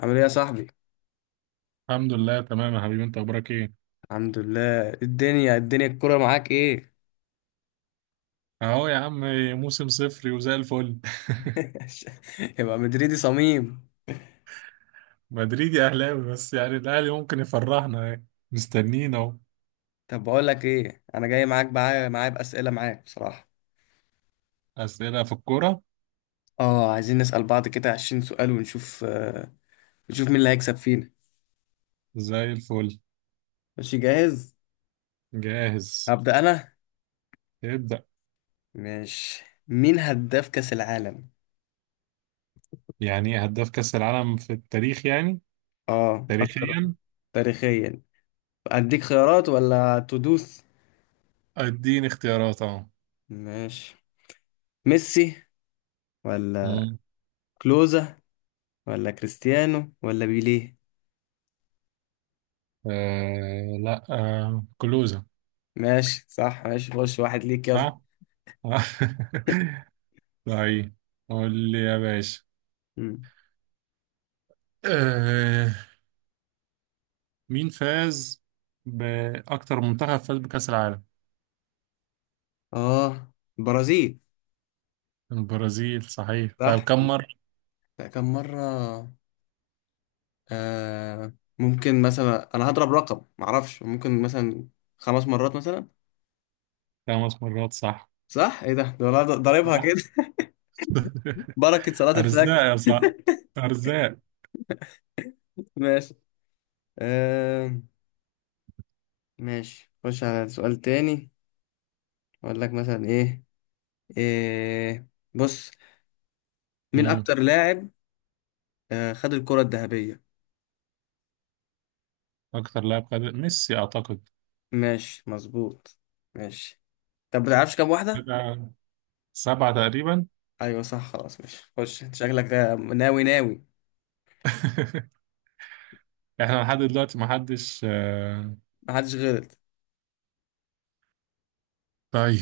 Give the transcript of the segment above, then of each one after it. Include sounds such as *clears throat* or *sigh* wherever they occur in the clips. عامل ايه يا صاحبي؟ الحمد لله تمام يا حبيبي، انت اخبارك ايه؟ الحمد لله. الدنيا الكرة معاك ايه؟ اهو يا عم. موسم صفري وزي الفل. *laughs* يبقى مدريدي صميم. *laughs* مدريدي اهلاوي بس يعني الاهلي ممكن يفرحنا يعني. مستنيين اهو. طب بقول لك ايه، انا جاي معاك، معايا بأسئلة معاك بصراحة. اسئله في الكوره. اه، عايزين نسأل بعض كده 20 سؤال ونشوف، نشوف مين اللي هيكسب فينا. زي الفل. ماشي؟ جاهز. جاهز. هبدأ انا. ابدا. ماشي، مين هداف كأس العالم؟ يعني ايه هداف كاس العالم في التاريخ يعني؟ اه، اكتر. تاريخيا. تاريخيا. اديك خيارات ولا تدوس؟ اديني اختيارات اهو. ماشي. ميسي، ولا مم. كلوزا، ولا كريستيانو، ولا بيليه؟ آه لا، آه كلوزة. ماشي، صح. ماشي، خش واحد ليك يلا. صح؟ *laughs* طيب قول لي يا مم. باشا، مين فاز بأكتر منتخب فاز بكأس العالم؟ اه، برازيل. البرازيل صحيح. طيب صح. كم مرة؟ لا، كم مرة. آه ممكن مثلا انا هضرب رقم، معرفش، ممكن مثلا خمس مرات مثلا. خمس مرات صح. صح. ايه ده والله، ضاربها كده. صح. *laughs* *laughs* بركة صلاة الفجر. أرزاق يا صح، أرزاق. ماشي. آه ماشي، خش على سؤال تاني. اقول لك مثلا ايه، إيه، بص، مين مم. اكتر لاعب خد الكرة الذهبية. أكتر لاعب خد ميسي أعتقد. ماشي، مظبوط. ماشي. طب بتعرفش كام واحدة؟ كده سبعة تقريبا. ايوه صح، خلاص. ماشي، خش، انت شكلك ده ناوي ناوي. *laughs* إحنا لحد دلوقتي محدش محدش غلط. طيب.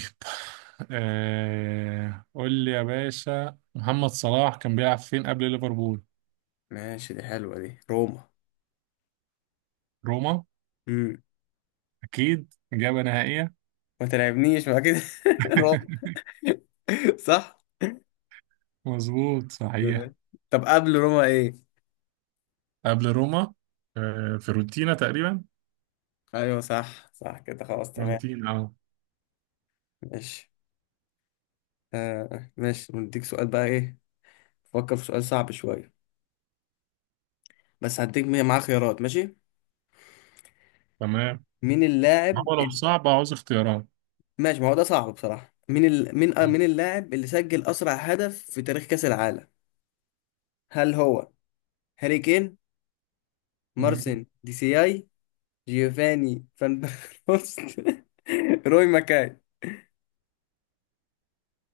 قول لي يا باشا، محمد صلاح كان بيلعب فين قبل ليفربول؟ ماشي، دي حلوه دي، روما. روما. امم. أكيد إجابة نهائية. ما تلعبنيش ما كده. *laughs* روما. *laughs* صح. مظبوط صحيح. طب قبل روما ايه؟ قبل روما، فيورنتينا تقريبا. ايوه صح، صح كده، خلاص تمام. فيورنتينا اه. ماشي. ماشي، نديك سؤال بقى، ايه. فكر في سؤال صعب شويه. بس هديك معاه خيارات. ماشي. تمام. مين اللاعب هو لو ال- صعب عاوز اختيارات. ماشي، ما هو ده صعب بصراحه. مين ال... مين آه، مين اللاعب اللي سجل اسرع هدف في تاريخ كاس العالم؟ هل هو هاري كين، مم. مارسن دي سي اي، جيوفاني فان بروست، *laughs* روي ماكاي؟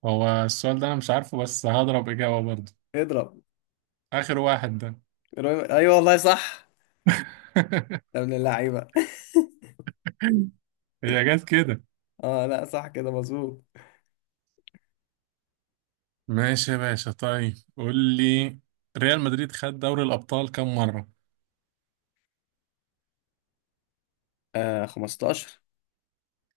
هو السؤال ده انا مش عارفه، بس هضرب اجابه برضه. اضرب. اخر واحد ده. روي، ايوه والله صح. *laughs* يا ابن اللعيبه. هي جت كده. *laughs* اه لا، صح كده، مظبوط. ماشي يا باشا، طيب قول لي، ريال مدريد خد دوري الابطال كم مره؟ 15.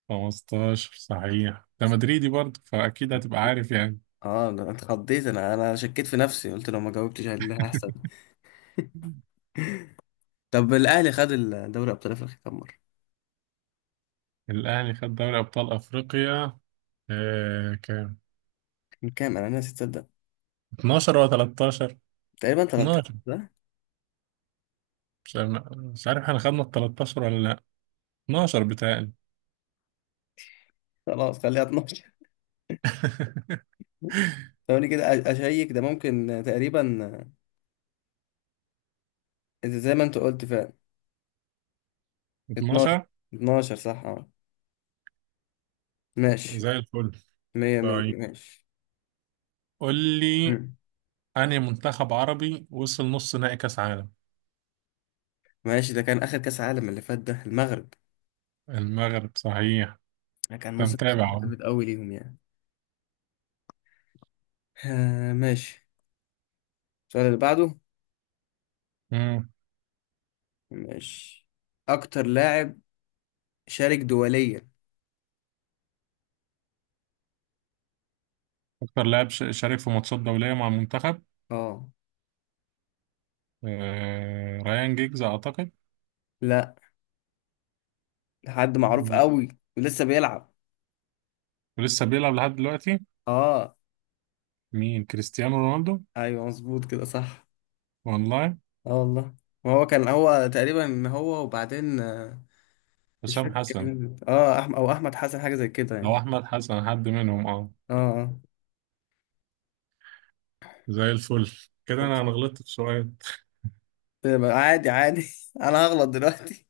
15 صحيح، ده مدريدي برضه فاكيد هتبقى عارف يعني. اه انا اتخضيت، انا شكيت في نفسي، قلت لو ما جاوبتش اللي هحصل. طب الاهلي خد الدوري ابطال افريقيا كام مره؟ الاهلي خد دوري ابطال افريقيا، آه كام؟ كان كام؟ انا ناسي تصدق. 12 ولا 13؟ تقريبا 13 ده. مش عارف احنا خدنا ال 13 ولا لا. 12 بتهيألي. خلاص، خليها 12. *laughs* ثواني كده، اشيك، ده ممكن تقريبا زي ما انت قلت فعلا. 12. 12. 12 صح اه. ماشي. زي الفل. مية مية. طيب ماشي. قول لي، مم. أنهي منتخب عربي وصل نص نهائي كأس عالم؟ ماشي، ده كان آخر كأس عالم اللي فات، ده المغرب. المغرب صحيح. ده كان أنت موسم متابع بصراحة أهو. جامد أوي ليهم يعني. ماشي. السؤال اللي بعده. مم. ماشي، أكتر لاعب شارك دوليا. أكتر لاعب شارك في ماتشات دولية مع المنتخب. اه. آه... ريان جيجز أعتقد. لا، حد معروف أوي، ولسه بيلعب. ولسه بيلعب لحد دلوقتي. اه. مين؟ كريستيانو رونالدو. أيوه مظبوط كده، صح. والله. اه والله. ما هو كان هو تقريبا، هو وبعدين مش حسام فاكر حسن كان مين. اه أحمد أو أحمد حسن، حاجة زي كده يعني. أو أحمد حسن، حد منهم أه. اه. زي الفل. كده أنا غلطت في سؤال. آه. عادي عادي. *laughs* أنا هغلط دلوقتي.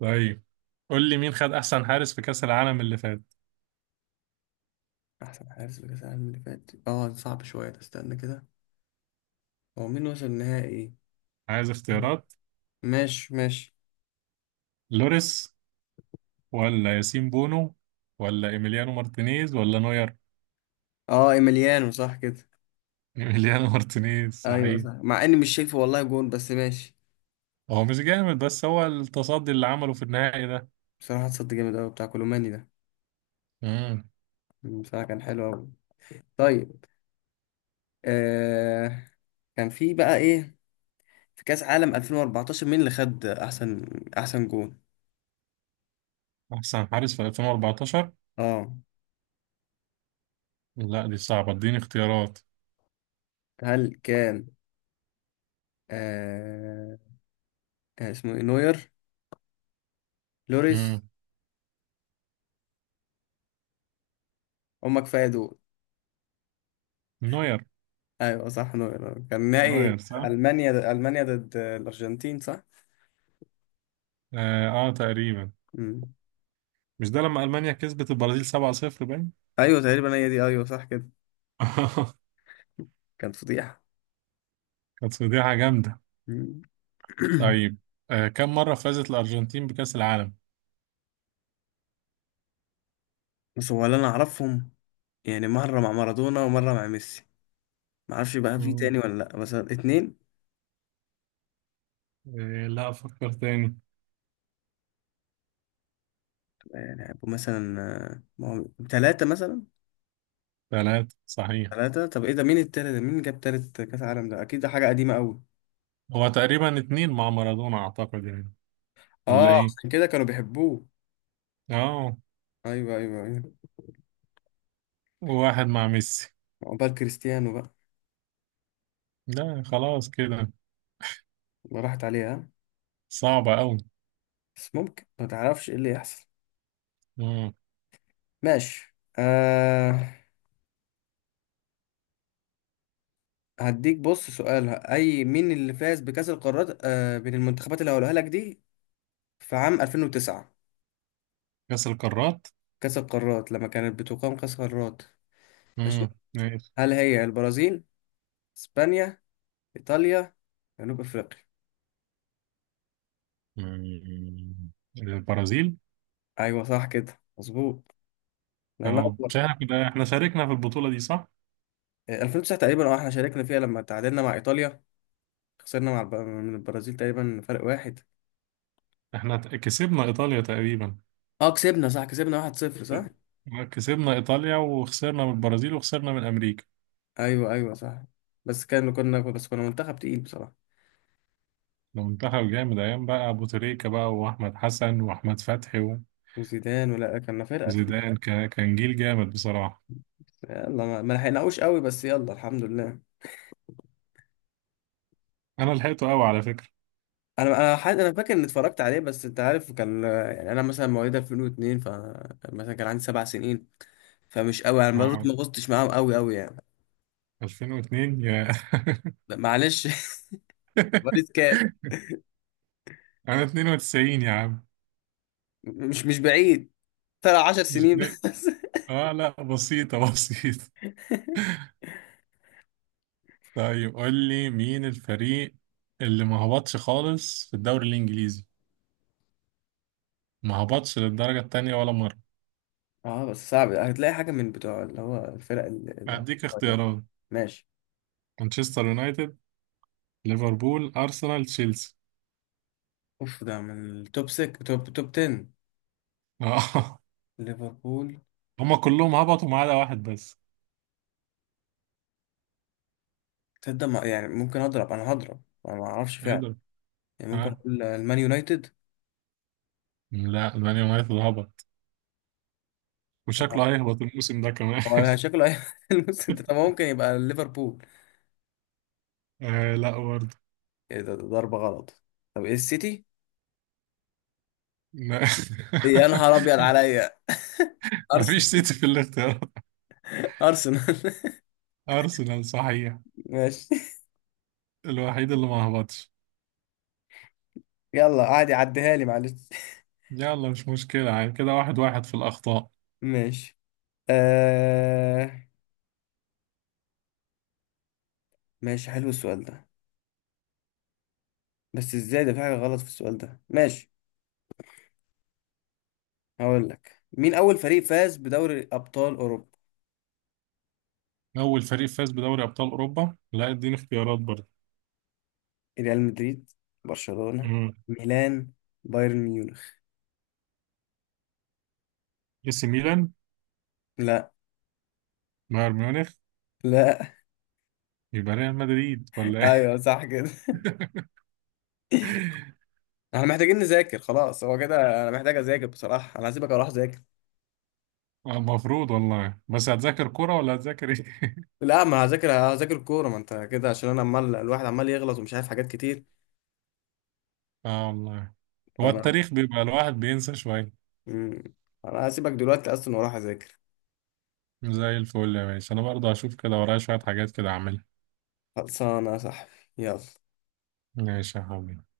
طيب قول لي، مين خد احسن حارس في كأس العالم اللي فات؟ أحسن حارس في كأس العالم اللي فات، صعب شوية ده، استنى كده. هو مين وصل النهائي؟ عايز اختيارات. ماشي ماشي. لوريس ولا ياسين بونو ولا ايميليانو مارتينيز ولا نوير؟ اه، ايميليانو، صح كده. ايميليانو *laughs* مارتينيز ايوه صحيح. صح، مع اني مش شايفه والله جون، بس ماشي. هو مش جامد، بس هو التصدي اللي عمله في النهائي ده. بصراحة اتصد جامد اوي بتاع كولوماني ده. امم. بصراحة كان حلو اوي. طيب. آه كان في بقى ايه، في كأس عالم 2014 مين اللي خد احسن، احسن جون؟ احسن حارس في 2014؟ اه. لا دي صعبة، اديني اختيارات. هل كان آه كان اسمه ايه، نوير، لوريس؟ امم. هما كفاية دول. نوير. ايوه صح، نوير. كان نهائي نوير صح. المانيا ضد الارجنتين، صح. اه، آه تقريبا. مم. مش ده لما المانيا كسبت البرازيل 7-0 باين؟ ايوه تقريبا، هي دي. ايوه صح كده. *laughs* كانت فضيحه. كانت فضيحة جامدة. مم. *clears throat* طيب، آه كم مرة فازت الارجنتين بكأس العالم؟ بس هو اللي انا اعرفهم، يعني مره مع مارادونا ومره مع ميسي. ما اعرفش بقى في مم. تاني ولا لا، بس اتنين. إيه، لا أفكر تاني. يعني هيبقوا مثلا، ما هو تلاتة مثلا. ثلاثة صحيح. تلاتة. طب ايه ده، مين التالت ده؟ مين جاب تالت كاس عالم ده؟ اكيد ده حاجه قديمه قوي. هو تقريبا اتنين مع مارادونا أعتقد يعني. ولا اه، إيه؟ عشان كده كانوا بيحبوه. آه. ايوه ايوه ايوه. وواحد مع ميسي. عقبال كريستيانو بقى. لا خلاص كده. ما راحت عليها. صعبة أوي. بس ممكن، ما تعرفش ايه اللي يحصل. مم. ماشي. هديك، بص، سؤال، اي مين اللي فاز بكأس القارات من المنتخبات اللي هقولها لك دي، في عام 2009؟ كأس القارات. كأس القارات، لما كانت بتقام كأس القارات. ماشي. ماشي. هل هي البرازيل، اسبانيا، ايطاليا، جنوب افريقيا؟ مم. البرازيل. ايوه صح كده، مظبوط. الله آه مش ينور. إحنا كده، إحنا شاركنا في البطولة دي صح؟ 2009 تقريبا، احنا شاركنا فيها، لما تعادلنا مع ايطاليا، خسرنا مع من البرازيل تقريبا فرق واحد. إحنا كسبنا إيطاليا تقريبا. اه كسبنا، صح، كسبنا 1-0 صح. كسبنا إيطاليا وخسرنا من البرازيل وخسرنا من أمريكا. ايوه ايوه صح. بس كان كنا بس كنا منتخب تقيل بصراحة، المنتخب جامد أيام بقى أبو تريكة بقى وأحمد حسن وأحمد فتحي. وزيدان، ولا كنا فرقة تقيلة. زيدان كان جيل جامد بصراحة. يلا ما لحقناهوش قوي بس يلا الحمد لله. أنا لحقته قوي على فكرة. انا فاكر اني اتفرجت عليه بس انت عارف، كان يعني انا مثلا مواليد 2002، ف مثلا كان عندي سبع سنين، فمش قوي يعني، برضه اه ما غصتش معاهم قوي قوي يعني. 2002 يا لا، معلش. *laughs* مواليد كام؟ *laughs* أنا 92 يا عم. مش بعيد، ترى 10 مش سنين بن... بس. *laughs* اه لا بسيطة *laughs* بسيطة. طيب قول لي، مين الفريق اللي ما هبطش خالص في الدوري الإنجليزي، ما هبطش للدرجة التانية ولا مرة؟ اه، بس صعب، هتلاقي حاجة من بتوع اللي هو الفرق أديك الصغيرة. اختيارات. ماشي. مانشستر يونايتد، ليفربول، أرسنال، تشيلسي. اوف، ده من التوب 6، توب 10. اه. ليفربول. *laughs* هما كلهم هبطوا ما عدا واحد بس. تصدق، يعني ممكن اضرب، انا هضرب. انا ما اعرفش فعلا. يقدر. يعني ممكن اه اقول المان يونايتد. لا، مان يونايتد هبط، طب وشكله هيهبط الموسم ده كمان. هو شكله *laughs* الموسم ده، طب هو ممكن يبقى ليفربول. *laughs* آه لا برضه. ايه ده ضربة غلط. طب ايه السيتي؟ ما- إيه، يا نهار ابيض عليا. *laughs* *laughs* مفيش ارسنال. سيتي في الاختيارات. *laughs* ارسنال. أرسنال صحيح، *laughs* ماشي. الوحيد اللي ما هبطش. يلا عادي، عديها لي معلش. يلا مش مشكلة يعني، كده واحد واحد في الأخطاء. ماشي. آه. ماشي، حلو السؤال ده، بس ازاي ده، في حاجة غلط في السؤال ده. ماشي. هقول لك مين أول فريق فاز بدوري أبطال أوروبا. أول فريق فاز بدوري أبطال أوروبا؟ لا اديني اختيارات برضه. ريال مدريد، برشلونة، مم. ميلان، بايرن ميونخ؟ اي سي ميلان. لا. بايرن ميونخ. لا. يبقى ريال مدريد ولا *laughs* ايه؟ ايوه صح كده. *laughs* احنا محتاجين نذاكر، خلاص هو كده، انا محتاج اذاكر بصراحه. انا هسيبك اروح اذاكر. المفروض والله، بس هتذاكر كرة ولا هتذاكر ايه؟ *laughs* لا، ما هذاكر، هذاكر الكوره، ما انت كده، عشان انا الواحد عمال يغلط ومش عارف حاجات كتير. اه والله. هو فانا. التاريخ بيبقى الواحد بينسى شوية. مم. انا هسيبك دلوقتي اصلا واروح اذاكر. زي الفل يا باشا، انا برضه هشوف كده ورايا شوية حاجات كده اعملها. خلصانه يا صاحبي. يلا. ماشي يا حبيبي.